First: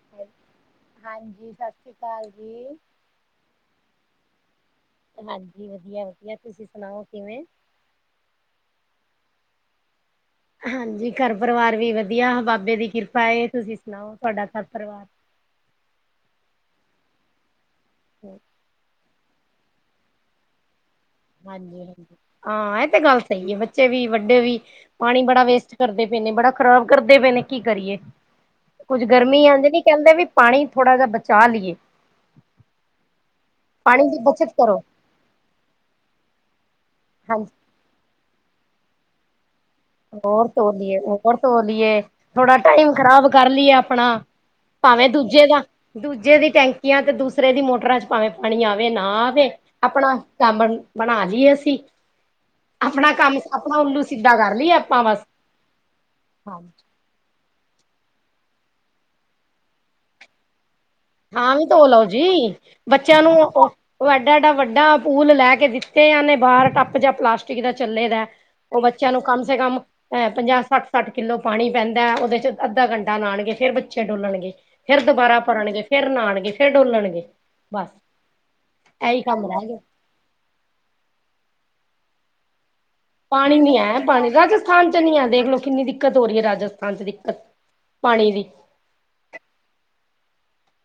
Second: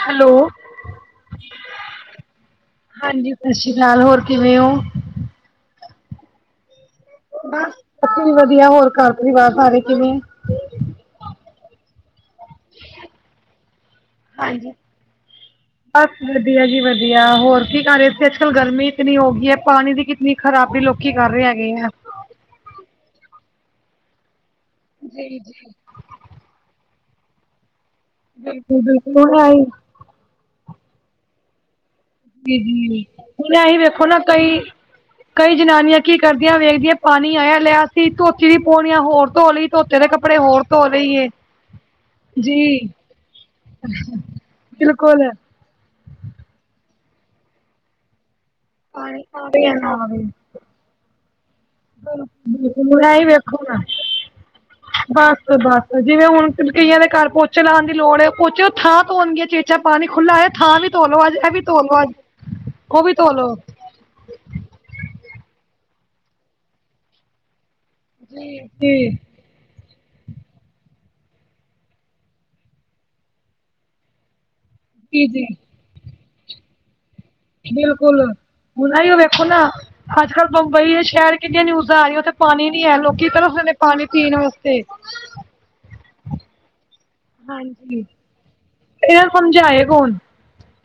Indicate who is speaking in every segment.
Speaker 1: Hello
Speaker 2: ਹਾਂਜੀ, ਸਤਿ ਸ਼੍ਰੀ ਅਕਾਲ ਜੀ-
Speaker 1: ਹਾਂਜੀ, ਸਤਿ ਸ੍ਰੀ ਅਕਾਲ, ਹੋਰ ਕਿਵੇਂ ਹੋ?
Speaker 2: ਹਾਂਜੀ, ਵਧੀਆ- ਵਧੀਆ ਤੁਸੀਂ ਸੁਣਾਓ ਕਿਵੇਂ?
Speaker 1: ਬੱਚੇ ਵੀ ਵਧੀਆ, ਹੋਰ ਘਰ ਪਰਿਵਾਰ ਸਾਰੇ ਕਿਵੇਂ ਆ?
Speaker 2: ਹਾਂਜੀ, ਘਰ ਪਰਿਵਾਰ ਵੀ ਵਧੀਆ, ਬਾਬੇ ਦੀ ਕਿਰਪਾ ਹੈ। ਤੁਸੀਂ ਸੁਣਾਓ ਤੁਹਾਡਾ ਘਰ
Speaker 1: ਹਾਂਜੀ।
Speaker 2: ਪਰਿਵਾਰ?
Speaker 1: ਬਸ, ਵਧੀਆ ਜੀ, ਵਧੀਆ ਹੋਰ ਕੀ ਕਰ ਰਹੇ ਸੀ? ਅੱਜ- ਕੱਲ ਗਰਮੀ ਕਿਤਨੀ ਹੋ ਗਈ ਹੈ, ਪਾਣੀ ਦੀ ਕਿਤਨੀ ਖਰਾਬੀ ਲੋਕ
Speaker 2: ਹਾਂਜੀ -ਹਾਂਜੀ, ਹਾਂ ਇਹ ਤੇ ਗਲ ਸਹੀ ਆ, ਬੱਚੇ ਵੀ ਵਡੇ ਵੀ ਪਾਣੀ
Speaker 1: ਜੀ
Speaker 2: ਬੜਾ
Speaker 1: ਜੀ।
Speaker 2: ਵੇਸਟ ਕਰਦੇ [unintelligible] ਨੇ ਬੜਾ ਖਰਾਬ ਕਰਦੇ ਪੇ ਨੇ ਕੀ ਕਰੀਏ
Speaker 1: ਬਿਲਕੁਲ
Speaker 2: ਕੁਝ
Speaker 1: ਬਿਲਕੁਲ ਹੁਣ
Speaker 2: ਗਰਮੀ
Speaker 1: ਆਈ
Speaker 2: ਐਂਜ ਕਹਿਦੇ ਵੀ ਪਾਣੀ ਥੋੜ੍ਹਾ ਜਿਹਾ ਬਚਾ ਲਈਏ।
Speaker 1: ਜੀ-ਜੀ ਹੁਣ ਐਹੀ ਵੇਖੋ
Speaker 2: ਪਾਣੀ ਦੀ
Speaker 1: ਨਾ
Speaker 2: ਬੱਚਤ
Speaker 1: ਕਈ-
Speaker 2: ਕਰੋ
Speaker 1: ਕਈ ਜਨਾਨੀਆਂ ਕੀ ਕਰਦੀਆਂ ਵੇਖਦੀਆ ਪਾਣੀ ਆਇਆ
Speaker 2: ਹਾਂਜੀ।
Speaker 1: ਲਿਆ ਸੀ [unintelligible] ਹੋਰ ਧੋ ਲਈ ਧੋਤੇ ਦੇ ਕੱਪੜੇ
Speaker 2: ਹੋਰ ਧੋ ਲੀਏ
Speaker 1: ਲਈਏ
Speaker 2: ਹੋਰ ਧੋ ਲੀਏ ਥੋੜਾ
Speaker 1: ਜੀ
Speaker 2: ਟਾਈਮ ਖਰਾਬ ਕਰ ਲਈਏ ਆਪਣਾ ਭਾਵੇਂ
Speaker 1: ਬਿਲਕੁਲ।
Speaker 2: ਦੂਜੇ ਦਾ ਦੂਜੇ ਦੀ ਟੈਂਕੀਆ ਤੇ ਦੂਸਰੇ ਦੀ ਮੋਟਰਾਂ 'ਚ ਭਾਵੇ ਪਾਣੀ ਆਵੇ ਨਾ
Speaker 1: ਪਾਣੀ
Speaker 2: ਆਵੇ
Speaker 1: ਪਾਣੀ ਨਾ
Speaker 2: ਆਪਣਾ
Speaker 1: ਆਵੇ
Speaker 2: [unintelligible] ਬਣਾ ਲੀਯੇ ਅਸੀ।
Speaker 1: [unintelligible]
Speaker 2: ਉੱਲੂ ਸਿੱਧਾ ਕਰ ਲਈਏ ਆਪਾਂ
Speaker 1: ਬਸ ਬਸ ਜਿਵੇਂ ਹੁਣ
Speaker 2: ਹਾਂਜੀ
Speaker 1: ਕਈਆਂ ਦੇ ਘਰ ਪੋਚੇ ਲਾਣ ਦੀ ਲੋੜ ਏ। ਪੋਚੇ ਉਹ ਥਾਂ ਧੋਣ ਦੀਆਂ ਚੇਚਾ ਪਾਣੀ ਖੁਲ੍ਹਾ ਹੋਏ ਥਾਂ ਵੀ ਧੋ ਲੋ ਅੱਜ ਇਹ
Speaker 2: ਥਾਂ ਵੀ ਧੋ
Speaker 1: ਲੋ
Speaker 2: ਲਓ
Speaker 1: ਅੱਜ
Speaker 2: ਜੀ
Speaker 1: ਉਹ ਵੀ
Speaker 2: ਬੱਚਿਆਂ
Speaker 1: ਧੋ
Speaker 2: ਨੂੰ
Speaker 1: ਲੋ
Speaker 2: ਉਹ ਐਡਾ- ਐਡਾ ਵਡਾ ਪੂਲ ਲੈ ਕੇ ਦਿਤੇ ਹੈ ਨੇ ਬਾਹਰ ਟਬ ਜਾਂ ਪਲਾਸਟਿਕ ਪਲਾਸਟਿਕ ਦਾ ਚਲੇ ਦਾ
Speaker 1: ਜੀ
Speaker 2: ਉਹ
Speaker 1: ਜੀ
Speaker 2: ਬੱਚਿਆਂ ਨੂੰ ਕਮ ਸੇ ਕਮ ਅਹ ਪੰਜਾਹ ਸੱਠ ਸੱਠ ਕਿਲੋ ਪਾਣੀ ਪੈਂਦਾ ਉਹਦੇ 'ਚ ਅੱਧਾ ਘੰਟਾ ਨਹਾਣਗੇ ਫੇਰ ਬੱਚੇ ਡੋਲਣਗੇ। ਫੇਰ
Speaker 1: ਜੀ
Speaker 2: ਦੁਬਾਰਾ
Speaker 1: ਜੀ
Speaker 2: ਭਰਨਗੇ ਫੇਰ ਨਹਾਣਗੇ ਫੇਰ ਡੋਲਣਗੇ ਬਸ ਇਹੀ ਕੰਮ ਰਹਿ
Speaker 1: [unintelligible]
Speaker 2: ਗਿਆ
Speaker 1: ਅਜ ਕਲ ਬੰਬਈ ਸ਼ਹਿਰ ਕਿਨੀਆਂ ਨਿਊਜ਼ਾਂ ਆ ਰਹੀਆ ਉਥੇ ਪਾਣੀ ਨੀ ਹੈ। ਲੋਕ
Speaker 2: ਪਾਣੀ ਨੀ ਹੈ ਪਾਣੀ ਰਾਜਸਥਾਨ ਚ ਨੀ ਹੈ। ਦੇਖਲੋ ਕਿਨੀ ਦਿਕਤ ਹੋ ਰਹੀ ਹੈ। ਰਾਜਸਥਾਨ 'ਚ
Speaker 1: ਹਾਂਜੀ-
Speaker 2: ਪਾਣੀ ਦੀ
Speaker 1: ਐਨਾ ਨੂੰ ਸਮਝਾਏ ਕੋਣ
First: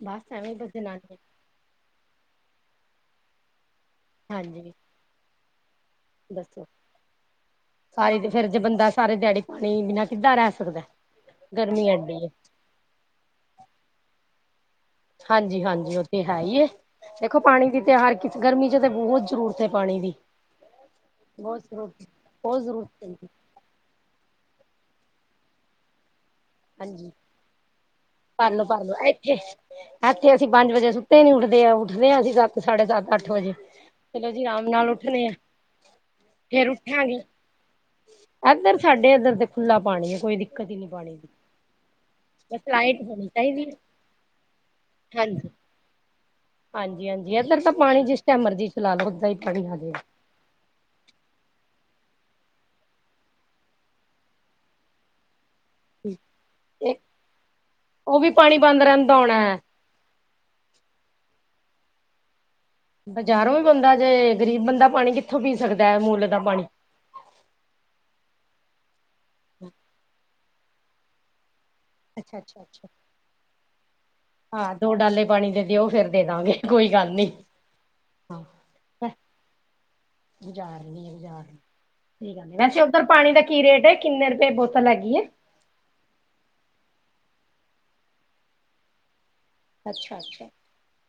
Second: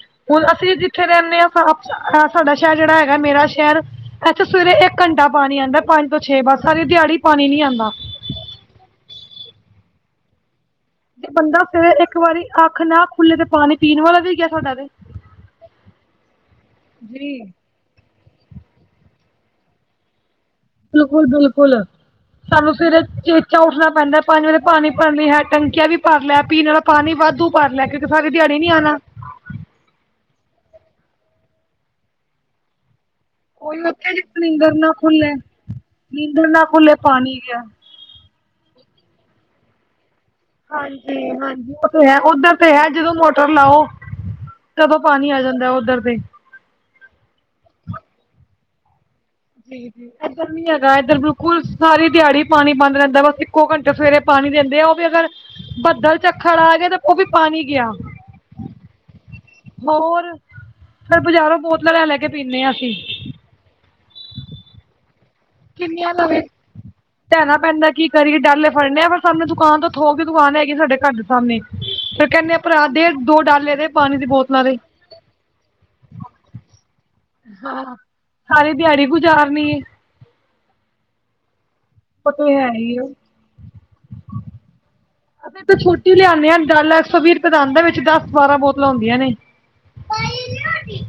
Speaker 2: ਬਸ
Speaker 1: ਹੁਣ
Speaker 2: ਐਵੇਂ ਬਸ
Speaker 1: ਅਸੀ ਜਿਥੇ
Speaker 2: ਜਨਾਨੀਆਂ
Speaker 1: ਰਹਿੰਨੇ ਆਂ, ਸਾਡਾ ਸ਼ਹਿਰ ਜੇੜਾ ਹੈਗਾ ਮੇਰਾ ਸ਼ਹਿਰ ਐਥੇ ਸਵੇਰੇ
Speaker 2: ਹਾਂਜੀ
Speaker 1: ਇਕ ਘੰਟਾ ਪਾਣੀ ਆਂਦਾ ਪੰਜ ਤੋਂ ਛੇ ਬਸ
Speaker 2: ਦੱਸੋ
Speaker 1: ਸਾਰੀ ਦਿਹਾੜੀ ਪਾਣੀ ਨੀ ਆਂਦਾ
Speaker 2: ਫੇਰ ਜੇ ਬੰਦਾ ਸਾਰੇ ਦਿਹਾੜੀ ਪਾਣੀ ਬਿਨਾ ਕਿਦਾਂ ਰਹਿ ਸਕਦਾ?
Speaker 1: ਤੇ ਬੰਦਾ
Speaker 2: ਗਰਮੀ
Speaker 1: ਫਿਰ ਇਕ
Speaker 2: ਐਡੀ ਹੈ
Speaker 1: ਵਾਰੀ ਆਖ ਨਾ ਖੁਲੇ ਤੇ ਪਾਣੀ ਪੀਣ ਵਾਲਾ ਵੀ ਗਿਆ ਤੁਹਾਡਾ ਤੇ
Speaker 2: ਹਾਂਜੀ- ਹਾਂਜੀ ਉਹ ਤੇ ਹੈਈ ਏ,
Speaker 1: ਜੀ
Speaker 2: ਦੇਖੋ ਪਾਣੀ ਦੀ ਤੇ ਹਰ ਕਿਤੇ ਗਰਮੀ 'ਚ ਤਾਂ ਬਹੁਤ ਜਰੂਰਤ ਏ ਪਾਣੀ ਦੀ।
Speaker 1: ਬਿਲਕੁਲ-
Speaker 2: ਬਹੁਤ
Speaker 1: ਬਿਲਕੁਲ
Speaker 2: ਜ਼ਰੂਰਤ ਬਹੁਤ
Speaker 1: ਸਾਨੂੰ
Speaker 2: ਜ਼ਰੂਰਤ
Speaker 1: ਸਵੇਰੇ [unintelligible]
Speaker 2: ਪੈਂਦੀ
Speaker 1: ਚੇਚਾ ਉਠਣਾ ਪੈਦਾ ਪੰਜ ਵਜੇ ਪਾਣੀ ਭਰਣ ਲਈ ਹੈ ਟੰਕੀਆਂ ਵੀ ਭਰ ਲਿਆ ਪੀਣ ਵਾਲਾ
Speaker 2: ਹਾਂਜੀ
Speaker 1: ਪਾਣੀ ਵਾਧੂ ਭਰ ਲਿਆ ਕਿਉਕਿ ਸਾਰੀ ਦਿਹਾੜੀ ਨੀ ਆਣਾ
Speaker 2: ਐਥੇ ਅਸੀਂ ਪੰਜ ਵਜੇ ਸੁੱਤੇ ਨੀ ਉੱਠਦੇ ਆਂ, ਉੱਠਦੇ ਆਂ ਅਸੀਂ ਸੱਤ ਸਾਡੇ ਸੱਤ। ਅੱਠ ਵਜੇ
Speaker 1: ਕੋਈ ਉਠੇ ਜੇ
Speaker 2: ਚਲੋ ਜੀ ਆਰਾਮ
Speaker 1: ਨੀਂਦਰ
Speaker 2: ਨਾਲ
Speaker 1: ਨਾ
Speaker 2: ਉੱਠਣੇ ਆ
Speaker 1: ਖੁੱਲੇ ਨੀਂਦਰ ਨਾ
Speaker 2: ਫੇਰ
Speaker 1: ਖੁੱਲੇ
Speaker 2: ਉੱਠਾਂਗੇ
Speaker 1: ਪਾਣੀ ਗਿਆ।
Speaker 2: ਇੱਧਰ ਸਾਡੇ ਇੱਧਰ ਤੇ ਖੁੱਲਾ ਪਾਣੀ ਏ ਕੋਈ ਦਿ
Speaker 1: ਹਾਂਜੀ-ਹਾਂਜੀ। ਤੇ ਹੈ ਉੱਧਰ
Speaker 2: ਬਸ
Speaker 1: ਤੇ ਹੈ
Speaker 2: ਲਾਈਟ
Speaker 1: ਜਦੋਂ
Speaker 2: ਹੋਣੀ
Speaker 1: ਮੋਟਰ
Speaker 2: ਚਾਹੀਦੀ ਹੈ
Speaker 1: ਲਾਓ ਤਦੋਂ ਪਾਣੀ ਆ ਜਾਂਦਾ ਉੱਧਰ ਤੇ।
Speaker 2: ਹਾਂਜੀ-ਹਾਂਜੀ ਇੱਧਰ ਤਾਂ ਪਾਣੀ ਜਿਸ ਟਾਈਮ ਮਰਜ਼ੀ ਚਲਾ ਲੋ ਓਦਾਂ ਹੀ ਪਾਣੀ
Speaker 1: [inaudible]
Speaker 2: ਆ ਜਾਏਗਾ
Speaker 1: ਇੱਧਰ ਨੀ ਹੈਗਾ ਇੱਧਰ ਬਿਲਕੁਲ ਸਾਰੀ ਦਿਹਾੜੀ ਪਾਣੀ ਬੰਦ ਰਹਿੰਦਾ ਬਸ ਇੱਕੋ ਘੰਟੇ ਸਵੇਰੇ ਪਾਣੀ ਦਿੰਦੇ ਆ ਉਹ ਵੀ ਅਗਰ, ਬੱਦਲ ਚੱਖੜ ਆ ਜੇ ਤੇ ਉਹ ਵੀ ਪਾਣੀ ਗਿਆ।
Speaker 2: ਉਹ ਵੀ ਪਾਣੀ ਬੰਦ ਰਹਿੰਦਾ ਹੋਣਾ ਹੈ
Speaker 1: ਹੋਰ ਫੇਰ ਬਾਜ਼ਾਰੋਂ ਬੋਤਲਾਂ ਲੈ ਲੈ ਕੇ ਪੀਣੇ ਆਂ ਅਸੀ।
Speaker 2: ਬਜ਼ਾਰੋਂ ਵੀ ਬੰਦਾ ਜੇ ਗਰੀਬ ਬੰਦਾ ਪਾਣੀ ਕਿ
Speaker 1: ਕਿੰਨੀਆਂ ਲਵੇ ਲੈਣਾ ਪੈਂਦਾ ਕੀ ਕਰੀਏ ਡੱਲਏ ਫੜਨ ਆ ਪਰ ਸਾਨੂੰ ਦੁਕਾਨ ਤੋਂ ਥੋ ਕੇ ਦੁਕਾਨ ਹੈਗੀ ਏ ਸਾਡੇ ਘਰ ਦੇ ਸਾਮਣੇ, ਦੇ ਪਾਣੀ ਦੀ ਬੋਤਲਾਂ
Speaker 2: ਹਾਂ
Speaker 1: ਦੇ
Speaker 2: ਦੋ ਡਾਲੇ ਪਾਣੀ ਦੇ ਦਿਓ ਫਿਰ ਦੇ ਦਾਂਗੇ। ਕੋਈ ਗਲ ਨੀ।
Speaker 1: ਹਾਂ
Speaker 2: ਹਾਂ
Speaker 1: ਸਾਰੀ ਦਿਹਾੜੀ ਗੁਜ਼ਾਰਨੀ ਏ।
Speaker 2: [inaudible]
Speaker 1: ਉਹ ਤੇ ਹੈ
Speaker 2: ਵੈਸੇ
Speaker 1: ਹੀ ਆ
Speaker 2: ਉਧਰ ਪਾਣੀ ਦਾ ਕੀ ਰੇਟ ਏ, ਕਿਨੇ ਰੁਪਏ ਬੋਤਲ ਹੈਗੀ ਏ।
Speaker 1: ਅਸੀ ਤਾਂ ਛੋਟੀ ਲਿਆਣੇ ਆਂ ਡਾਲਾ ਇਕ ਸੋ ਵੀਹ ਰੁਪਏ ਦਾ ਆਂਦਾ ਵਿਚ ਦਸ ਬਾਰਾਂ ਬੋਤਲਾਂ ਹੁਦੀਆਂ ਨੇ।
Speaker 2: ਅੱਛਾ ਅੱਛਾ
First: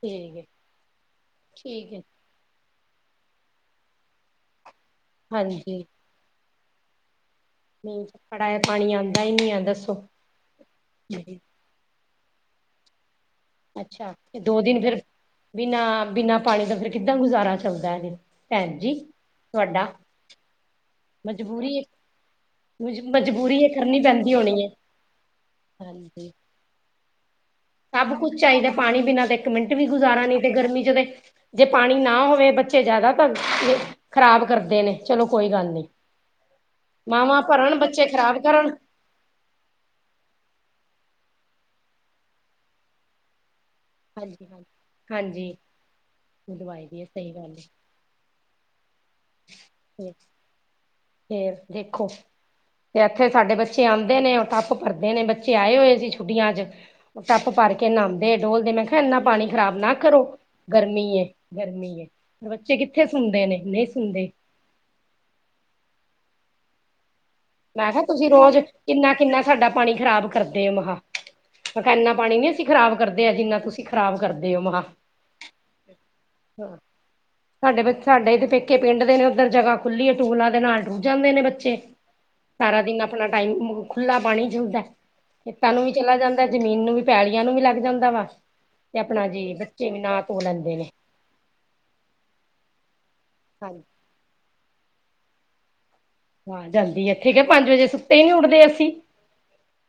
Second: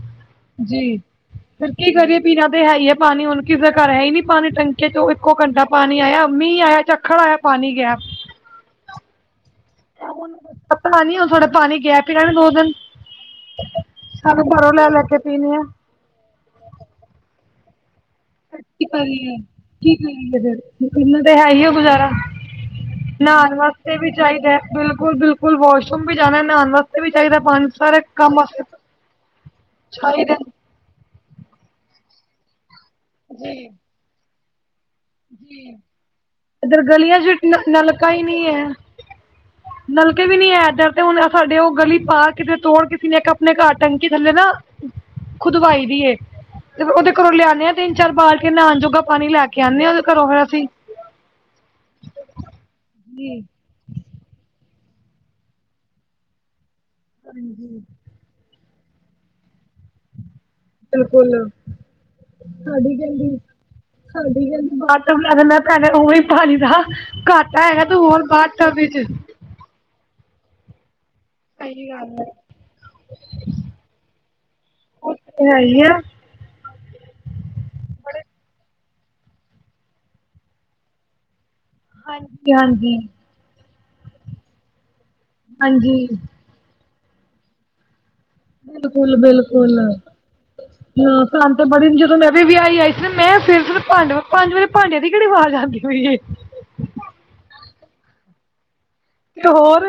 Speaker 2: ਠੀਕ ਹੈ
Speaker 1: ਜੀ ਫਿਰ ਕੀ
Speaker 2: ਠੀਕ ਹੈ
Speaker 1: ਕਰੀਏ- ਪੀਣਾ ਤੇ ਹੈ। ਹੀ ਹੈ। ਪਾਣੀ ਹੁਣ ਕਿਸੇ ਦੇ ਘਰ ਹੈ। ਹੀ ਨੀ ਪਾਣੀ ਟੈਕੀ ਚੋ ਇਕੋ ਘੰਟਾ
Speaker 2: ਹਾਂਜੀ
Speaker 1: ਪਾਣੀ ਆਇਆ ਮੀਹ ਆਇਆ ਚੱਕ ਖੜਾ
Speaker 2: ਨਹੀਂ ਥੋੜਾ ਪਾਣੀ ਆਉਂਦਾ ਹੀ ਨਹੀਂ ਆ ਦੱਸੋ
Speaker 1: ਹੁਣ
Speaker 2: ਜੀ
Speaker 1: ਇਹ ਗੈਪ ਹੀ ਰਿਹਾ ਥੋੜੇ ਦਿਨ ਪਾਣੀ
Speaker 2: ਅੱਛਾ ਤੇ ਦੋ ਦਿਨ ਫੇਿਰ
Speaker 1: ਲੈ ਕੇ ਪੀਣੇ ਆ
Speaker 2: ਬਿਨਾਂ ਬਿਨਾਂ ਪਾਣੀ ਦਾ ਫਿਰ ਕਿੱਦਾਂ ਗੁਜ਼ਾਰਾ ਚੱਲਦਾ ਇਹ ਦਿਨ ਭੈਣ ਜੀ ਤੁਹਾਡਾ
Speaker 1: ਕਰਨਾ ਤੇ ਹੈ ਹੀ
Speaker 2: ਮਜਬੂਰੀ
Speaker 1: ਗੁਜ਼ਾਰਾ ਨਹਾਉਣ
Speaker 2: ਮਜਬੂਰੀ ਇਹ
Speaker 1: ਵਾਸਤੇ
Speaker 2: ਕਰਨੀ
Speaker 1: ਵੀ
Speaker 2: ਪੈਂਦੀ
Speaker 1: ਚਾਹੀਦਾ
Speaker 2: ਹੋਣੀ ਹੈ
Speaker 1: ਬਿਲਕੁਲ ਬਿਲਕੁਲ ਵਾਸ਼ਰੂਮ ਵੀ
Speaker 2: ਹਾਂਜੀ
Speaker 1: ਜਾਣਾ ਨਹਾਉਣ ਵਾਸਤੇ ਵੀ ਚਾਹੀਦਾ ਪਾਣੀ ਸਾਰੇ
Speaker 2: ਸਭ ਕੁੱਝ
Speaker 1: ਕੰਮ ਵਾਸਤੇ।
Speaker 2: ਚਾਹੀਦਾ ਪਾਣੀ ਬਿਨਾਂ ਤਾਂ ਇੱਕ ਮਿੰਟ ਵੀ ਗੁਜ਼ਾਰਾ ਨਹੀਂ ਤੇ ਗਰਮੀ ਚ ਤੇ ਜੇ ਪਾਣੀ ਨਾ ਹੋਵੇ ਬੱਚੇ ਜਿਆਦਾ ਤਾਂ
Speaker 1: ਜੀ
Speaker 2: ਖ਼ਰਾਬ ਕਰਦੇ ਨੇ ਚਲੋ ਕੋਈ ਗੱਲ ਨੀ
Speaker 1: ਇਧਰ ਗਲੀਆਂ ਚ ਨਲਕਾ ਹੀ
Speaker 2: ਖ਼ਰਾਬ
Speaker 1: ਨਹੀਂ ਹੈ
Speaker 2: ਕਰਨ
Speaker 1: ਨਲਕੇ ਵੀ ਨੀ ਹੈ ਇਧਰ ਤੇ ਹੁਣ ਸਾਡੇ ਉਹ ਗਲੀ ਪਾਰ ਕਿਤੇ ਤੋੜ ਕਿਸੇ ਨੇ ਇੱਕ ਆਪਣੇ ਘਰ ਟੈਂਕੀ ਥੱਲੇ
Speaker 2: ਹਾਂਜੀ
Speaker 1: ਨਾ
Speaker 2: ਹਾਂਜੀ ਹਾਂਜੀ
Speaker 1: ਖੁਦਵਾਈ ਦੀ ਏ ਤੇ
Speaker 2: ਦਵਾਈ ਦੀ ਹੈ
Speaker 1: ਉਹਦੇ
Speaker 2: ਸਹੀ
Speaker 1: ਘਰੋਂ
Speaker 2: ਗੱਲ
Speaker 1: ਲਿਆਦੇ ਹ ਤੇ ਚੱਲ ਨਹਾਉਣ ਜੋਗਾ ਬਾਲਟੀ ਪਾਣੀ ਲੈ ਆਈਦਾ
Speaker 2: ਫੇਰ ਦੇਖੋ ਤੇ ਇੱਥੇ
Speaker 1: ਜੀ
Speaker 2: ਸਾਡੇ ਬੱਚੇ ਬੱਚੇ ਆਉਂਦੇ ਨੇ ਉਹ ਟੱਪ ਭਰਦੇ ਨੇ ਬੱਚੇ ਆਏ ਹੋਏ ਸੀ ਛੁੱਟੀਆਂ ਚ ਉਹ ਟੱਪ ਭਰ ਕੇ ਨਹਾਉਂਦੇ ਦੇ ਡੋਲ ਦੇ ਮੈਂ ਕਿਹਾ ਇੰਨਾ ਪਾਣੀ ਖਰਾਬ ਨਾ ਕਰੋ ਗਰਮੀ
Speaker 1: ਬਿਲਕੁਲ
Speaker 2: ਗਰਮੀ ਹੈ ਬੱਚੇ ਕਿੱਥੇ ਸੁਣਦੇ ਨੇ ਨਹੀਂ ਸੁਣਦੇ
Speaker 1: ਸਾਡੀਦੀ ਬਾਟਮ ਲਗੈਂ ਭੈ ਉਹੀ ਪਾਣੀ ਦਾ ਘੱਟ
Speaker 2: ਮੈਂ
Speaker 1: ਤ
Speaker 2: ਕਿਹਾ
Speaker 1: ਹੋਰ
Speaker 2: ਤੁਸੀਂ
Speaker 1: ਬਾਦ
Speaker 2: ਰੋਜ਼
Speaker 1: ਚ
Speaker 2: ਕਿੰਨਾ ਕਿੰਨਾ ਸਾਡਾ ਪਾਣੀ ਖ਼ਰਾਬ ਕਰਦੇ ਆ ਮ ਮੈਂ ਕਿਹਾ ਇਨਾ ਪਾਣੀ ਨੀ ਅਸੀਂ ਖਰਾਬ ਕਰਦੇ ਆ ਜਿੰਨਾ ਤੁਸੀਂ ਖ਼ਰਾਬ ਕਰਦੇ ਹੋ ਮ ਕਿਹਾ
Speaker 1: ਹੈਈ ਆ
Speaker 2: ਹਾਂ ਸਾਡੇ ਬ ਸਾਡੇ ਪੇਕੇ ਪਿੰਡ ਦੇ ਨੇ ਉੱਧਰ ਜਗ੍ਹਾ ਖੁੱਲੀ ਹੈਏ ਟਿਊਬਲਾ ਤੇ ਨਹਾਉਣ ਚਲੇ ਜਾਂਦੇ ਨੇ ਬੱਚੇ
Speaker 1: ਹਾਂਜੀ
Speaker 2: ਸਾਰਾ
Speaker 1: ਹਾਂਜੀ
Speaker 2: ਦਿਨ ਆਪਣਾ ਟਾਈਮ ਖੁੱਲਾ ਪਾਣੀ ਜੁਦਾ ਖੇਤਾਂ ਨੂੰ ਵੀ
Speaker 1: ਹਾਂਜੀ
Speaker 2: ਚਲਾ ਜਾਂਦਾ ਜ਼ਮੀਨ ਨੂੰ ਵੀ ਪੈਲੀਆਂ ਨੂੰ ਵੀ ਲੱਗ ਜਾਂਦਾ ਵਾ ਤੇ
Speaker 1: ਬਿਲਕੁਲ
Speaker 2: ਆਪਣਾ ਜੇ ਬੱਚੇ ਵੀ
Speaker 1: ਬਿਲਕੁਲ
Speaker 2: ਨਾ ਤੋ ਲੈਂਦੇ ਨੇ
Speaker 1: ਹਾਂ ਸਾਨੂੰ ਤੇ ਬੜੀ ਜਦੋਂ ਮੈਂ ਵੀ ਵਿਆਹੀ ਆਈ ਸੀ
Speaker 2: ਹਾਂਜੀ
Speaker 1: ਸਿਰਫ ਭਾਂਡੇ ਪੰਜ ਵਜੇ ਭਾਂਡੇ ਦੀ ਕਿਹੜੀ ਆਵਾਜ਼ ਆਉਂਦੀ ਹੋਈ ਹੈ
Speaker 2: ਹਾਂ ਜਾਂਦੀ ਇੱਥੇ ਕਿ ਪੰਜ ਵਜੇ ਸੁੱਤੇ ਹੀ ਨੀ ਉੱਠਦੇ ਅਸੀਂ
Speaker 1: ਤੇ ਹੋਰ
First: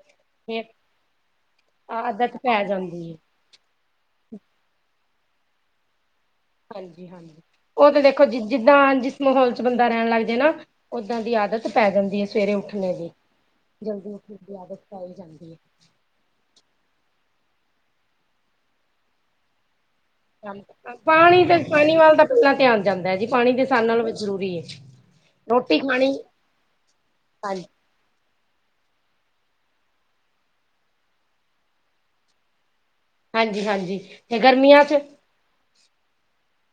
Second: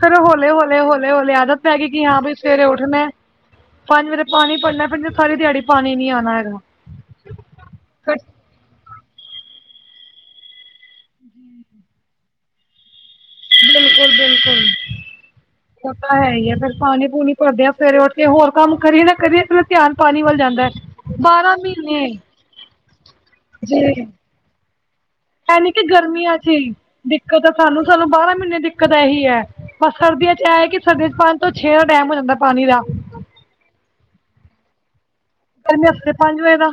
Speaker 1: ਫੇਿਰ ਹੌਲੇ
Speaker 2: ਫੇਰ
Speaker 1: ਹੌਲੇ ਹੌਲੇ ਹੌਲੀ ਆਦਤ ਪੈ ਗਈ ਕਿ ਹਾਂ ਬਈ
Speaker 2: ਆਦਤ ਪੈ
Speaker 1: ਸਵੇਰੇ ਉੱਠਣਾ
Speaker 2: ਜਾਂਦੀ ਹੈ
Speaker 1: ਪੰਜ ਵਜੇ ਸਭ ਤੋਂ ਪਹਿਲੇ ਪਾਣੀ ਭਰਨਾ ਸਾਰੀ ਦਿਹਾੜੀ ਪਾਣੀ ਨੀ ਆਉਣਾ ਹੈਗਾ
Speaker 2: ਹਾਂਜੀ ਹਾਂਜੀ ਉਹ ਤੇ
Speaker 1: ਫਿਰ
Speaker 2: ਦੇਖੋ ਜ ਜਿੱਦਾਂ ਜਿਸ ਮਾਹੌਲ ਚ ਬੰਦਾ ਰਹਿਣ ਲੱਗਦਾ ਨਾ ਓਦਾਂ ਦੀ ਆਦਤ ਪੈ ਜਾਂਦੀ ਹੈ ਸਵੇਰੇ ਉੱਠਣੇ ਦੀ ਜਲਦੀ
Speaker 1: ਬਿਲਕੁਲ
Speaker 2: ਉੱਠਣ ਦੀ
Speaker 1: ਬਿਲਕੁਲ
Speaker 2: ਆਦਤ ਪੈ ਜਾਂਦੀ ਹੈ।
Speaker 1: ਉਹ ਤਾਂ ਹੈ ਹੀ ਆ ਫੇਿਰ ਪਾਣੀ ਪੂਣੀ ਭਰਦੇ ਆ ਸਵੇਰੇ ਉੱਠ ਕੇ ਹੋਰ ਕੰਮ ਕਰੀਏ ਨਾ ਕਰੀਏ ਫ ਧਿਆਨ ਪਾਣੀ ਵਾਲੇ
Speaker 2: ਪਾਣੀ ਤਾਂ ਪਾਣੀ ਵੱਲ ਤਾਂ ਪਹਿਲਾਂ ਧਿਆਨ ਜਾਂਦਾ ਹੈ ਜੀ ਪਾਣੀ ਦੇ ਸਾਨਾ ਨੂੰ ਵੀ ਜ਼ਰੂਰੀ ਹੈ।
Speaker 1: ਹੈਨੀ
Speaker 2: ਰੋਟੀ
Speaker 1: ਕਿ
Speaker 2: ਖਾਣੀ
Speaker 1: ਗਰਮੀਆਂ ਚ, ਦਿੱਕਤ ਹੈ
Speaker 2: ਹਾਂਜੀ
Speaker 1: ਸਾਨੂੰ ਸਾਨੂੰ ਬਾਰਾਂ ਮਹੀਨੇ ਦਿੱਕਤ ਇਹੀ ਹੈ। ਬਸ ਸਰਦੀਆਂ ਚ ਇਹ ਹੈ ਕਿ ਸਰਦੀਆਂ ਚ ਪੰਜ ਤੋਂ ਛੇ ਡੈਮ ਹੋ ਜਾਂਦਾ ਪਾਣੀ ਦਾ।
Speaker 2: ਹਾਂਜੀ ਹਾਂਜੀ ਤੇ ਗਰਮੀਆਂ ਚ
Speaker 1: ਕਹਿੰਦੇ ਹਫਤੇ ਚ ਪੰਜ ਵਜੇ ਦਾ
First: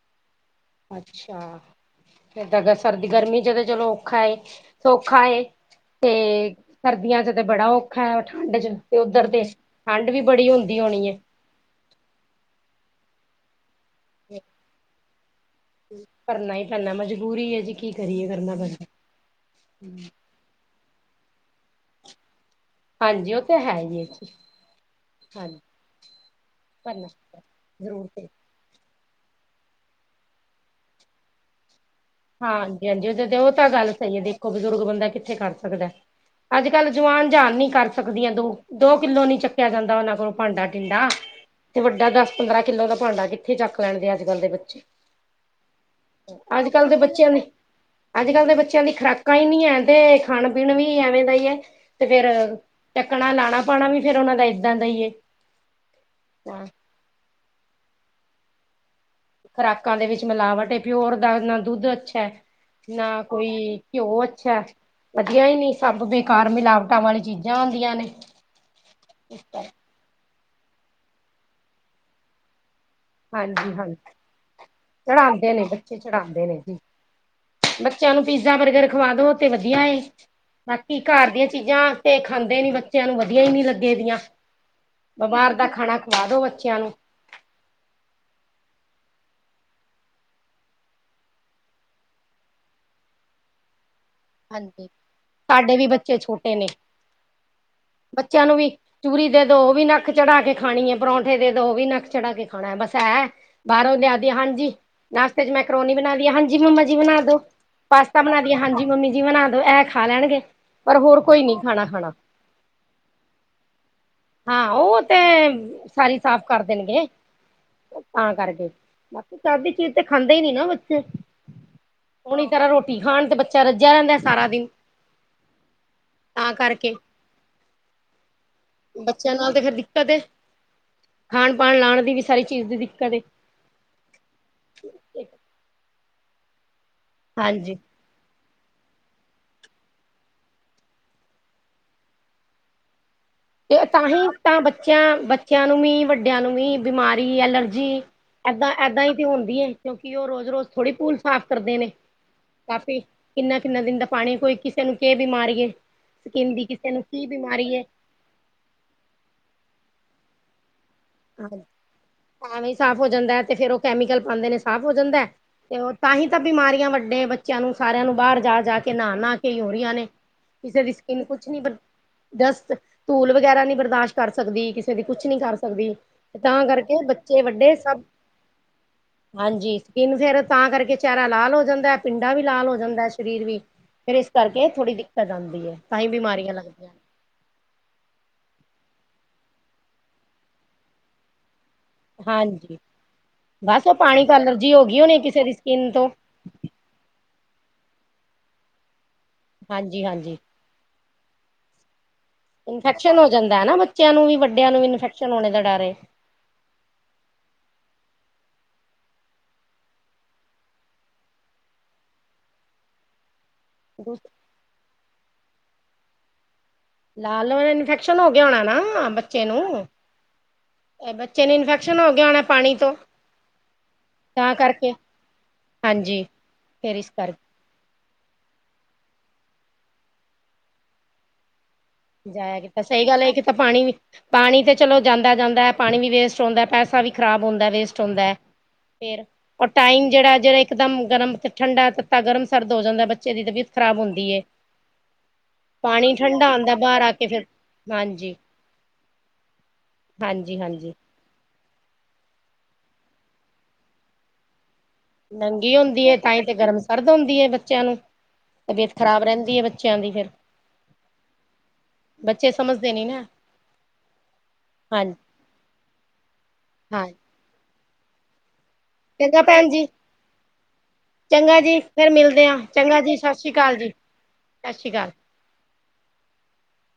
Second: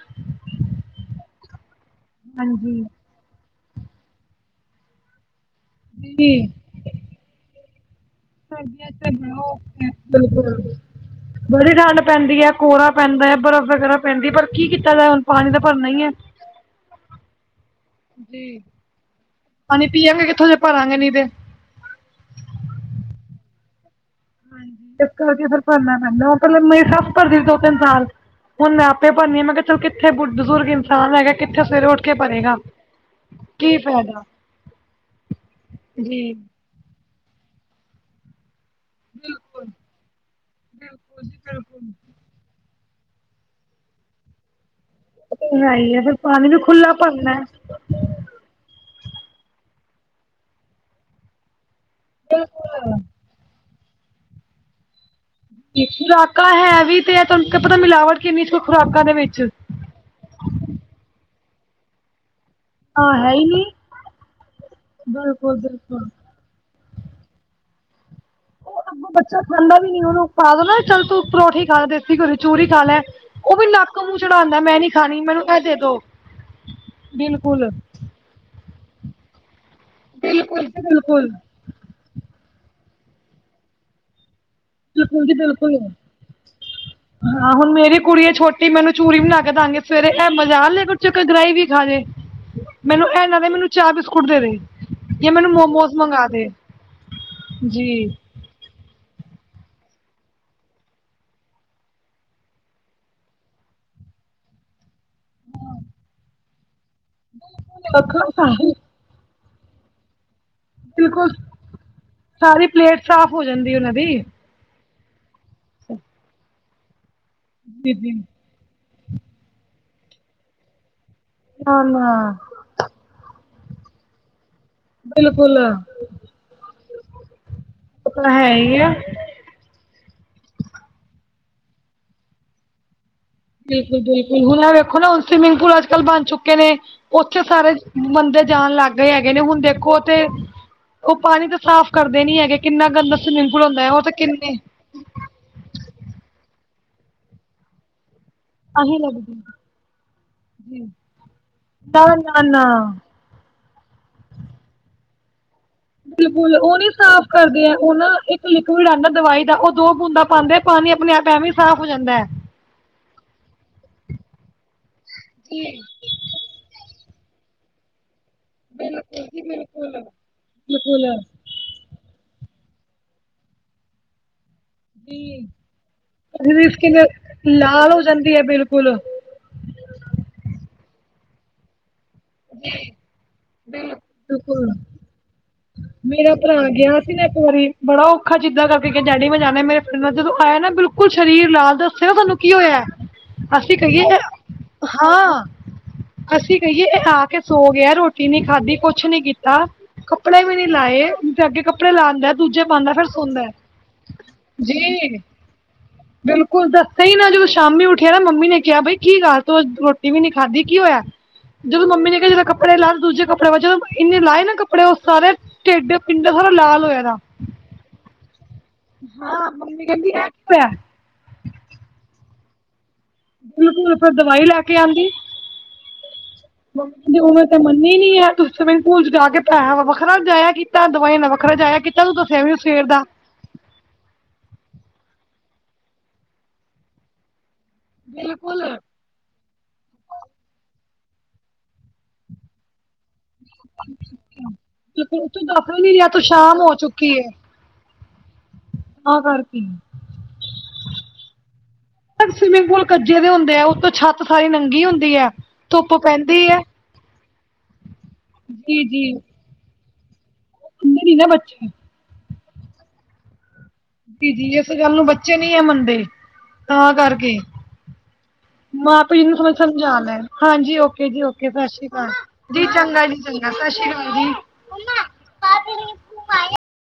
Speaker 2: ਅੱਛਾ ਫਿਰ ਤਾਂ
Speaker 1: ਹਾਂਜੀ
Speaker 2: ਸਰਦੀ ਗਰਮੀ ਚ ਤਾਂ ਚਲੋ ਔਖਾ ਸੌਖਾ ਤੇ
Speaker 1: ਜੀ
Speaker 2: ਸਰਦੀਆਂ ਚ ਤੇ ਬੜਾ ਔਖਾ ਹੈ ਠੰਡ ਚ
Speaker 1: ਸਰਦੀਆਂ
Speaker 2: ਤੇ ਉੱਧਰ
Speaker 1: ਬੜਾ
Speaker 2: ਤੇ
Speaker 1: ਔਖਾ ਹੈ।
Speaker 2: ਠੰਡ ਵੀ ਬੜੀ
Speaker 1: ਬਿਲਕੁਲ
Speaker 2: ਹੁੰਦੀ ਹੋਣੀ
Speaker 1: ਬੜੀ ਠੰਢ ਪੈਂਦੀ ਹੈ ਕੋਹਰਾ ਪੈਂਦਾ ਹੈ ਬਰਫ਼ ਵਗੈਰਾ ਪੈਂਦੀ ਹੈ ਪਰ ਕੀ ਕੀਤਾ ਜਾਏ ਹੁਣ ਪਾਣੀ ਦਾ ਭਰਨਾ ਹੀ ਹੈ
Speaker 2: ਕਰਨਾ ਹੀ ਪੈਂਦਾ ਮਜਬੂਰੀ ਹੈ ਜੀ ਕੀ ਕਰੀਏ ਕਰਨਾ
Speaker 1: ਜੀ
Speaker 2: ਪੈਂਦਾ
Speaker 1: ਪਾਣੀ ਪੀਆਂਗੇ ਕਿੱਥੋਂ ਜੇ ਭਰਾਂਗੇ ਨਹੀਂ ਤੇ
Speaker 2: ਹਾਂਜੀ ਉਹ ਤਾਂ ਹੈ ਹੀ ਜੀ
Speaker 1: ਹਾਂਜੀ ਇਸ ਕਰਕੇ ਫਿਰ
Speaker 2: ਹਾਂਜੀ
Speaker 1: ਭਰਨਾ ਪੈਂਦਾ ਪਹਿਲ ਮੇ ਸ
Speaker 2: ਕਰਨਾ
Speaker 1: ਭਰਦੀ ਸੀ ਦੋ ਤਿੰਨ ਸਾਲ
Speaker 2: ਜ਼ਰੂਰ
Speaker 1: ਹੁਣ ਮੈਂ ਆਪੇ ਭਰਨੀ ਆ ਮੈਂ ਕਿਹਾ ਚੱਲ ਕਿੱਥੇ ਬੁ ਬਜ਼ੁਰਗ ਇਨਸਾਨ ਹੈ ਕਿੱਥੇ ਸਵੇਰੇ ਉੱਠ ਕੇ ਭਰੇਗਾ
Speaker 2: ਹਾਂਜੀ-ਹਾਂਜੀ ਉਹਦੇ ਤੇ ਉਹ ਤਾਂ
Speaker 1: ਕੀ
Speaker 2: ਗੱਲ ਸਹੀ ਹੈ
Speaker 1: ਫਾਇਦਾ
Speaker 2: ਦੇਖੋ ਬਜ਼ੁਰਗ ਬੰਦਾ ਕਿੱਥੇ ਕਰ ਸਕਦਾ।
Speaker 1: ਜੀ
Speaker 2: ਅੱਜ ਕੱਲ੍ਹ ਜਵਾਨ ਜਹਾਨ ਨੀ ਕਰ ਸਕਦੀਆਂ ਦੋ। ਦੋ ਕਿੱਲੋ ਨੀ
Speaker 1: ਬਿਲਕੁਲ
Speaker 2: ਚੱਕਿਆ ਜਾਂਦਾ ਉਹਨਾਂ ਕੋਲੋਂ ਭਾਂਡਾ ਟੀਂਡਾ,
Speaker 1: ਬਿਲਕੁਲ ਜੀ
Speaker 2: ਤੇ
Speaker 1: ਬਿਲਕੁਲ
Speaker 2: ਵੱਡਾ ਦਸ-ਪੰਦਰਾਂ ਕਿੱਲੋ ਦਾ ਭਾਂਡਾ ਕਿੱਥੇ ਚੱਕ ਲੈਂਣਦੇ ਅੱਜ ਕੱਲ੍ਹ ਦੇ ਬੱਚੇ।
Speaker 1: ਆਈ ਹੈ ਫੇਰ ਪਾਣੀ ਵੀ
Speaker 2: ਅੱਜ ਕੱਲ੍ਹ
Speaker 1: ਖੁੱਲਾ
Speaker 2: ਦੇ ਬੱਚਿਆਂ
Speaker 1: ਭਰਨਾ।
Speaker 2: ਦੀ ਅੱਜ ਕੱਲ੍ਹ ਦੇ ਬੱਚਿਆਂ ਦੀ ਖੁਰਾਕਾਂ ਹੀ ਨਹੀਂ ਹੈ ਤੇ ਖਾਣ ਪੀਣ ਵੀ ਐਵੇਂ ਦਾ ਹੀ ਹੈ। ਤੇ ਫੇਰ,
Speaker 1: ਬਿਲਕੁਲ
Speaker 2: ਚੱਕਣਾ ਲਾਣਾ ਪਾਣਾ ਵੀ ਫਿਰ ਉਹਨਾ ਦਾ ਏਦਾਂ ਦਾ ਈ ਏ।
Speaker 1: ਖੁਰਾਕਾਂ
Speaker 2: ਹਾਂ।
Speaker 1: ਹੈ ਵੀ ਤੇ ਤੁਹਾਨੂੰ ਪਤਾ ਮਿਲਾਵਟ ਕਿੰਨੀ ਖੁਰਾਕਾਂ ਦੇ ਵਿੱਚ।
Speaker 2: ਖੁਰਾਕਾਂ ਦੇ ਵਿੱਚ ਮਿਲਾਵਟ ਏ ਪਿਓਰ ਦਾ ਨਾ ਦੁੱਧ ਅੱਛਾ ਏ। ਨਾ
Speaker 1: ਹਾਂ ਹੈ ਹੀ ਨੀ
Speaker 2: ਕੋਈ ਘਿਓ ਅੱਛਾ, ਵਧੀਆ ਹੀ
Speaker 1: ਬਿਲਕੁਲ
Speaker 2: ਨੀ ਸਭ
Speaker 1: ਬਿਲਕੁਲ
Speaker 2: ਕਾਰ ਮਿਲਾਵਟਾਂ ਵਾਲੀ ਚੀਜ਼ਾਂ ਹੁੰਦੀਆਂ ਨੇ।
Speaker 1: ਉਹ ਤਾਂ ਅੱਗੋ ਬੱਚਾ ਖਾਂਦਾ ਵੀ ਨੀ ਉਹਨੂੰ ਪਾ ਦੋ ਨਾ ਚੱਲ ਤੂੰ ਪਰੌਠੀ ਖਾ ਲੈ ਦੇਸੀ ਘਿਓ ਦੀ ਚੂਰੀ ਖਾ ਲੈ। ਉਹ ਵੀ
Speaker 2: ਹਾਂਜੀ ਹਾਂਜੀ
Speaker 1: ਨੱਕ ਮੂੰਹ ਚੜਾਉਂਦਾ ਮੈਂ ਨੀ ਖਾਣੀ ਮੈਨੂੰ
Speaker 2: ਚੜਾਉਂਦੇ
Speaker 1: ਇਹ
Speaker 2: ਨੇ
Speaker 1: ਦੇ
Speaker 2: ਬੱਚੇ
Speaker 1: ਦੋ,
Speaker 2: ਚੜਾਉਂਦੇ ਨੇ ਜੀ।
Speaker 1: ਬਿਲਕੁਲ।
Speaker 2: ਬੱਚਿਆਂ ਨੂੰ ਪੀਜ਼ਾ ਬਰਗਰ ਖਵਾਦੋ ਤੇ ਵਧੀਆ ਏ,
Speaker 1: ਬਿਲਕੁਲ ਜੀ
Speaker 2: ਹੱਥੀ
Speaker 1: ਬਿਲਕੁਲ
Speaker 2: ਘਰ ਦੀਆਂ ਚੀਜ਼ਾਂ ਤੇ ਖਾਂਦੇ ਨੀ ਬੱਚਿਆਂ ਨੂੰ ਵਧੀਆ ਹੀ ਨੀ ਲੱਗੇ ਦੀਆਂ।
Speaker 1: ਬਿਲਕੁਲ ਜੀ
Speaker 2: ਬਿਮਾਰ ਦਾ
Speaker 1: ਬਿਲਕੁਲ
Speaker 2: ਖਾਣਾ ਖਵਾ ਦੋ ਬੱਚਿਆਂ ਨੂੰ।
Speaker 1: ਹਾਂ ਹੁਣ ਮੇਰੀ ਕੁੜੀ ਹੈ ਛੋਟੀ ਮੈ ਉਹਨੂੰ ਚੂਰੀ ਵੀ ਬਣਾ ਕੇ ਦਵਾਂਗੇ ਸਵੇਰੇ ਇਹ ਮਜ਼ਾਲ ਆ ਲੈ ਵਿੱਚੋ ਇੱਕ ਗਰਾਹੀ ਵੀ ਖਾ ਜੇ। ਮੈਨੂੰ ਇਹ ਨਾਂ ਦੇ ਮੈਨੂੰ ਚਾਹ ਬਿਸਕੁਟ ਦੇ ਦੇ,
Speaker 2: ਹਾਂਜੀ।
Speaker 1: ਜਾਂ ਮੈਨੂੰ
Speaker 2: ਸਾਡੇ ਵੀ
Speaker 1: ਮੋਮੋਸ
Speaker 2: ਬੱਚੇ
Speaker 1: ਮੰਗਾ ਦੇ।
Speaker 2: ਛੋਟੇ ਨੇ
Speaker 1: ਜੀ
Speaker 2: ਬੱਚਿਆਂ ਨੂੰ ਵੀ ਚੂਰੀ ਦੇ ਦੋ ਵੀ ਉਹ ਵੀ ਨੱਕ ਚੜਾ ਕੇ ਖਾਣੀ ਹੈ ਪਰੌਂਠੇ ਦੇ ਦੋ ਵੀ ਨੱਕ ਚੜਾ ਕੇ ਖਾਣਾ ਹੈ ਬਸ ਐ। ਬਾਹਰੋਂ ਲਿਆ ਦਿਆ ਹਾਂਜੀ, ਨਾਸ਼ਤੇ ਚ ਮੈਕਰੋਨੀ ਬਣਾ ਦਿਆ ਹਾਂਜੀ। ਹਾਂਜੀ ਮੰਮਾ ਜੀ ਬਣਾ ਦੋ, ਪਾਸਤਾ ਬਣਾ ਦੀਏ
Speaker 1: ਸਾਰੀ
Speaker 2: ਹਾਂਜੀ ਮੰਮੀ ਜੀ ਬਣਾ ਦੋ ਇਹ ਖਾ ਲੈਣਗੇ। ਪਰ ਹੋਰ
Speaker 1: ਬਿਲਕੁਲ,
Speaker 2: ਕੋਈ ਨੀ ਖਾਣਾ ਖਾਣਾ
Speaker 1: ਸਾਰੀ ਪਲੇਟ ਸਾਫ਼ ਹੋ ਜਾਂਦੀ ਉਹਨਾਂ ਦੀ।
Speaker 2: ਹਾਂ ਉਹ ਤੇ, ਸਾਰੀ ਸਾਫ਼ ਕਰ ਦੇਣਗੇ,
Speaker 1: ਜੀ ਜੀ
Speaker 2: ਤਾਂ ਕਰਕੇ। ਚੱਜ ਦੀ ਚੀਜ਼ ਤੇ ਖਾਂਦੇ ਹੀ ਨੀ ਨਾ ਬੱਚੇ।
Speaker 1: ਆਉਣੀ ਆ
Speaker 2: ਸਹੀ ਤਰ੍ਹਾਂ ਰੋਟੀ ਖਾਣ ਤੇ ਬੱਚਾ ਰੱਜਿਆ ਰਹਿੰਦਾ ਹੈ ਸਾਰਾ ਦਿਨ।
Speaker 1: ਬਿਲਕੁਲ,
Speaker 2: ਤਾਂ ਕਰਕੇ
Speaker 1: ਉਹ ਤਾਂ ਹੈ ਈ ਐ।
Speaker 2: ਬੱਚਿਆਂ ਨਾਲ ਤੇ ਫੇਰ ਦਿੱਕਤ ਏ, ਖਾਣ ਪਣ ਲਾਣ ਦੀ ਵੀ ਸਾਰੀ ਚੀਜ਼ ਦੀ ਦਿੱਕਤ ਏ।
Speaker 1: ਬਿਲਕੁਲ-ਬਿਲਕੁਲ ਹੁਣ ਵੇਖੋ ਨਾ ਹੁਣ ਸਵਿਮਿੰਗ ਪੂਲ ਅੱਜ ਕੱਲ ਬਣ ਚੁੱਕੇ ਨੇ ਉੱਥੇ ਸਾਰੇ
Speaker 2: ਹਾਂਜੀ
Speaker 1: ਬੰਦੇ ਜਾਣ ਲੱਗ ਗਏ ਹੈਗੇ ਨੇ ਹੁਣ ਦੇਖੋ ਤੇ ਉਹ ਪਾਣੀ ਤਾਂ ਸਾਫ਼ ਕਰਦੇ ਨੀ ਹੈਗੇ ਕਿੰਨਾ ਗੰਦਾ ਸਵਿਮਿੰਗ ਪੁਲ ਹੁੰਦਾ ਉਹ ਤੇ ਕਿੰਨੇ
Speaker 2: ਕਿਆ ਬੱਚਿਆਂ ਨੂੰ ਵੀ ਵੱਡਿਆਂ ਨੂੰ ਵੀ ਬਿਮਾਰੀ, ਐਲਰਜੀ ਏਦਾਂ
Speaker 1: ਤਾਂਹੀ
Speaker 2: ਏਦਾਂ ਹੀ ਤੇ
Speaker 1: ਲੱਗਦੀ
Speaker 2: ਹੁੰਦੀ ਹੈ ਕਿਉਂਕਿ ਉਹ ਰੋਜ਼-ਰੋਜ਼
Speaker 1: ਜੀ।
Speaker 2: ਥੋੜ੍ਹੀ ਪੂਲ ਸਾਫ਼ ਕਰਦੇ ਨੇ
Speaker 1: ਨਾ-ਨਾ-ਨਾ।
Speaker 2: ਕਾਫੀ ਕਿੰਨਾ ਕਿੰਨਾ ਦਿਨ ਦਾ ਪਾਣੀ ਕੋਈ ਕਿਸੇ ਨੂੰ ਕਿ ਬੀ ਮਾਰੀਏ
Speaker 1: ਬਿਲਕੁਲ ਉਹ ਨੀ ਸਾਫ਼ ਕਰਦੇ ਹੈ ਉਹ ਨਾ ਇੱਕ ਲਿਕਿਡ ਆਉਂਦਾ ਦਵਾਈ ਦਾ ਉਹ ਦੋ ਬੂੰਦਾ ਪਾਉਂਦੇ ਆ ਪਾਣੀ ਆਪਣੇ ਆਪ ਐਵੇਂ
Speaker 2: ਹਾਂਜੀ
Speaker 1: ਸਾਫ਼ ਹੋ ਜਾਂਦਾ ਐ।
Speaker 2: ਐਵੇਂ ਹੀ ਸਾਫ਼ ਹੋ ਜਾਂਦਾ ਤੇ ਫਿਰ ਉਹ ਕੈਮੀਕਲ ਪਾਉਂਦੇ ਨੇ ਸਾਫ਼ ਹੋ ਜਾਂਦਾ ਤੇ ਉਹ ਤਾਂ ਹੀ ਤਾਂ ਬਿਮਾਰੀਆਂ ਵੱਡੇ ਬੱਚੇ ਬੱਚਿਆਂ ਨੂੰ ਸਾਰਿਆਂ ਨੂੰ ਬਾਹਰ ਜਾ ਜਾ ਕੇ ਨਹਾ ਨਹਾ ਕੇ ਹੀ ਹੋ ਰਹੀਆ ਨੇ। ਕਿਸੇ ਦੀ
Speaker 1: ਬਿਲਕੁਲ
Speaker 2: ਸਕਿੰਨ ਕੁ ਕੁਛ ਨੀ, ਜਸਟ ਧੂਲ ਵਗੈਰਾ ਨੀ ਬਰਦਾਸ਼ਤ ਕਰ ਸਕਦੀ ਕਿਸੇ ਦੀ ਕੁਛ ਨੀ
Speaker 1: ਜੀ।
Speaker 2: ਕਰ ਸਕਦੀ। ਤੇ
Speaker 1: ਕਿਸੇ
Speaker 2: ਤਾਂ
Speaker 1: ਦੀ
Speaker 2: ਕਰਕੇ
Speaker 1: ਸਕਿਨ
Speaker 2: ਬੱਚੇ ਵੱਡੇ
Speaker 1: ਲਾਲ
Speaker 2: ਸਭ
Speaker 1: ਹੋ ਜਾਂਦੀ ਐ ਬਿਲਕੁਲ।
Speaker 2: ਹਾਂਜੀ ਸਕਿੰਨ ਫੇਰ ਤਾਂ ਕਰਕੇ ਚਿਹਰਾ ਲਾਲ ਹੋ ਜਾਂਦਾ। ਪਿੰਡਾ ਵੀ ਲਾਲ ਹੋ ਜਾਂਦਾ ਸਰੀਰ ਵੀ, ਫੇਰ ਇਸ ਕਰਕੇ
Speaker 1: ਬਿਲਕੁਲ।
Speaker 2: ਥੋੜ੍ਹੀ ਦਿੱਕਤ ਆਦੀ।
Speaker 1: ਮੇਰਾ ਭਰਾ ਗਿਆ ਸੀ ਨਾ ਇੱਕ ਵਾਰੀ ਬੜਾ ਔਖਾ ਜ਼ਿੱਦਾਂ ਕਰਕੇ ਡੈਡੀ ਮੈਂ ਜਾਣਾ ਮੇਰੇ ਫਰੈਂਡ ਨਾਲ ਜਦੋਂ ਆਇਆ ਨਾ ਬਿਲਕੁਲ ਸਰੀਰ ਲਾਲ ਤੇ ਚਲੋ ਤੁਹਾਨੂੰ ਕੀ
Speaker 2: ਹਾਂਜੀ
Speaker 1: ਹੋਇਆ, ਅਸੀਂ
Speaker 2: ਬਸ ਉਹ
Speaker 1: ਕਹੀਏ,
Speaker 2: ਪਾਣੀ ਤੋਂ ਐਲਰਜੀ ਹੋ ਗਈ ਹੋਣੀ ਕਿਸੇ
Speaker 1: ਹਾਂ
Speaker 2: ਦੀ ਸਕਿੰਨ ਤੋਂ
Speaker 1: ਅਸੀਂ ਕਹੀਏ ਇਹ ਆ ਕੇ ਸੋ ਗਿਆ ਰੋਟੀ ਨੀ ਖਾਧੀ ਕੁਛ ਨੀ ਕੀਤਾ
Speaker 2: ਹਾਂਜੀ ਹਾਂਜੀ
Speaker 1: ਕੱਪੜੇ ਵੀ ਨੀ ਲਾਏ ਜਾ ਕੇ ਕੱਪੜੇ ਲਾਉਂਦਾ ਦੂਜੇ ਪਾਉਂਦਾ ਫਿਰ
Speaker 2: ਇਨਫੈਕਸ਼ਨ ਹੋ
Speaker 1: ਸੌਂਦਾ
Speaker 2: ਜਾਂਦਾ ਹੈ ਨਾ ਬੱਚਿਆਂ ਨੂੰ ਵੀ ਵੱਡਿਆਂ ਨੂੰ ਵੀ
Speaker 1: ਜੀ
Speaker 2: ਇਨਫੈਕਸ਼ਨ ਹੋਣੇ ਦਾ ਡਰ ਏ।
Speaker 1: ਬਿਲਕੁਲ ਦੱਸ ਹੀ ਨਾ ਜਦੋਂ ਸ਼ਾਮੀ ਉਠਿਆ ਨਾ ਮੰਮੀ ਨੇ ਕਿਹਾ ਬਈ ਕੀ ਗੱਲ ਤੂੰ ਰੋਟੀ ਵੀ ਨੀ ਖਾਧੀ ਕੀ ਹੋਇਆ ਜਦੋਂ ਮੰਮੀ ਨੇ ਕਿਹਾ ਜਦ ਕੱਪੜੇ ਲਾ ਦੂਜੇ ਕਪੜੇ ਵਜੋਂ ਇੰਨੇ ਲਾਏ ਨਾ ਕੱਪੜੇ ਉਹ ਸਾਰੇ ਢੇਡ ਪਿੰਡ ਸਾਰਾ ਲਾਲ ਹੋਇਆ ਦਾ
Speaker 2: ਲਾਲ ਹੋਇਆ ਇਨਫੈਕਸ਼ਨ ਹੋ ਗਿਆ ਹੋਣਾ ਨਾ ਬੱਚੇ
Speaker 1: ਹਾਂ ਮੰਮੀ
Speaker 2: ਨੂੰ।
Speaker 1: ਕਹਿੰਦੀ ਐ ਕੀ ਹੋਇਆ
Speaker 2: ਬੱਚੇ ਨੂੰ ਇਨਫੈਕਸ਼ਨ ਹੋ ਗਿਆ ਹੋਣਾ ਪਾਣੀ ਤੋਂ
Speaker 1: ਬਿਲਕੁਲ ਫਿਰ ਦਵਾਈ
Speaker 2: ਤਾਂ
Speaker 1: ਲੈ ਕੇ
Speaker 2: ਕਰਕੇ
Speaker 1: ਆਉਂਦੀ
Speaker 2: ਹਾਂਜੀ। ਫੇਰ ਇਸ
Speaker 1: ਮੰਮੀ ਦੀ
Speaker 2: ਕਰਕੇ
Speaker 1: ਉਮਰ ਮਰਨੀ ਨੀ ਹੈ ਤੁ ਸੀਮਿੰਗ ਪੂਲ ਚ ਜਾ ਕੇ ਪੈਸਾ ਵ ਵੱਖਰਾ ਜਾਇਆ ਕੀਤਾ ਦਵਾਈਆਂ ਨਾਲ ਵੱਖਰਾ ਜਾਇਆ ਕੀਤਾ ਤੂੰ ਦੱਸਿਆ ਵੀ
Speaker 2: ਜਾਇਆ ਕੀਤਾ
Speaker 1: ਸਵੇਰ ਦਾ
Speaker 2: ਸਹੀ ਗੱਲ ਹੈ ਕਿ ਤਾਂ ਪਾਣੀ ਵੀ ਪਾਣੀ ਤੇ ਚਲੋ ਜਾਂਦਾ ਜਾਂਦਾ ਹੈ ਪਾਣੀ ਵੀ ਵੇਸਟ ਹੁੰਦਾ ਪੈਸਾ ਵੀ ਖ਼ਰਾਬ ਹੁੰਦਾ ਵੇਸਟ ਹੁੰਦਾ ਹੈ
Speaker 1: ਬਿਲਕੁਲ
Speaker 2: ਫਿਰ ਟਾਈਮ ਜਿਹੜਾ ਜਿਹੜਾ ਇਕਦਮ ਗਰਮ ਠੰਡਾ ਤੱਤਾ ਗਰਮ ਸਰਦ ਹੋ ਜਾਂਦਾ ਬੱਚੇ ਦੀ ਤਬੀਅਤ ਖਰਾਬ ਹੁੰਦੀ ਹੈ
Speaker 1: ਬਿਲਕੁਲ ਤੂੰ ਦੱਸ ਵੀ ਨੀ ਰਿਹਾ
Speaker 2: ਪਾਣੀ
Speaker 1: ਤੂੰ
Speaker 2: ਠੰਡਾ
Speaker 1: ਸ਼ਾਮ ਹੋ
Speaker 2: ਆਉਂਦਾ ਘਰ ਆ ਕੇ ਫਿਰ ਹਾਂਜੀ
Speaker 1: ਆ ਆ ਰੂਟੀਨ
Speaker 2: ਹਾਂਜੀ ਹਾਂਜੀ
Speaker 1: ਸਵਿਮਿੰਗ ਪੂਲ ਕੱਜੇ ਦੇ ਹਦੇ ਉਤੋਂ ਛੱਤ ਸਾਰੀ ਨੰਗੀ ਹੁੰਦੀ ਹੈ
Speaker 2: ਨੰਗੀ
Speaker 1: ਧੁੱਪ
Speaker 2: ਹੁੰਦੀ ਹੈ ਤਾਂਹੀ
Speaker 1: ਪੈਂਦੀ
Speaker 2: ਤੇ ਗਰਮ ਸਰਦ ਹੁੰਦੀ ਹੈ ਬੱਚਿਆਂ ਨੂੰ
Speaker 1: ਜੀ
Speaker 2: ਤਬੀਅਤ ਖ਼ਰਾਬ ਰਹਿੰਦੀ ਹੈ ਬੱਚੇ ਬੱਚਿਆਂ ਦੀ ਫਿਰ
Speaker 1: ਸੁਣਦੇ ਨਹੀਂ ਬੱਚੇ
Speaker 2: ਬੱਚੇ ਸਮਝਦੇ ਦੀ ਨਾ
Speaker 1: ਦੀ ਜ ਇਸ ਗੱਲ ਨੂੰ
Speaker 2: ਹਾਂਜੀ
Speaker 1: ਬੱਚੇ ਨੀ ਹੈ ਮੰਨਦੇ ਤਾਂ
Speaker 2: ਹਾਂਜੀ
Speaker 1: ਕਰਕੇ ਮਾਂ ਪਿਓ ਨੂੰ
Speaker 2: ਚੰਗਾ
Speaker 1: ਥੋੜਾ
Speaker 2: ਭੈਣ ਜੀ
Speaker 1: ਸਮਝਾ ਲੈ ਹਾਂਜੀ ਓਕੇ ਜੀ ਓਕੇ
Speaker 2: ਚੰਗਾ
Speaker 1: ਸਤਿ
Speaker 2: ਜੀ
Speaker 1: ਸ਼੍ਰੀ ਅਕਾਲ
Speaker 2: ਫੇਰ ਮਿਲਦੇ ਹਾਂ
Speaker 1: ਜੀ ਚੰਗਾ ਜੀ
Speaker 2: ਸ੍ਰੀ
Speaker 1: ਸਤਿ ਸ਼੍ਰੀ ਅਕਾਲ ਜੀ
Speaker 2: ਸਤਿ ਸ਼੍ਰੀ ਅਕਾਲ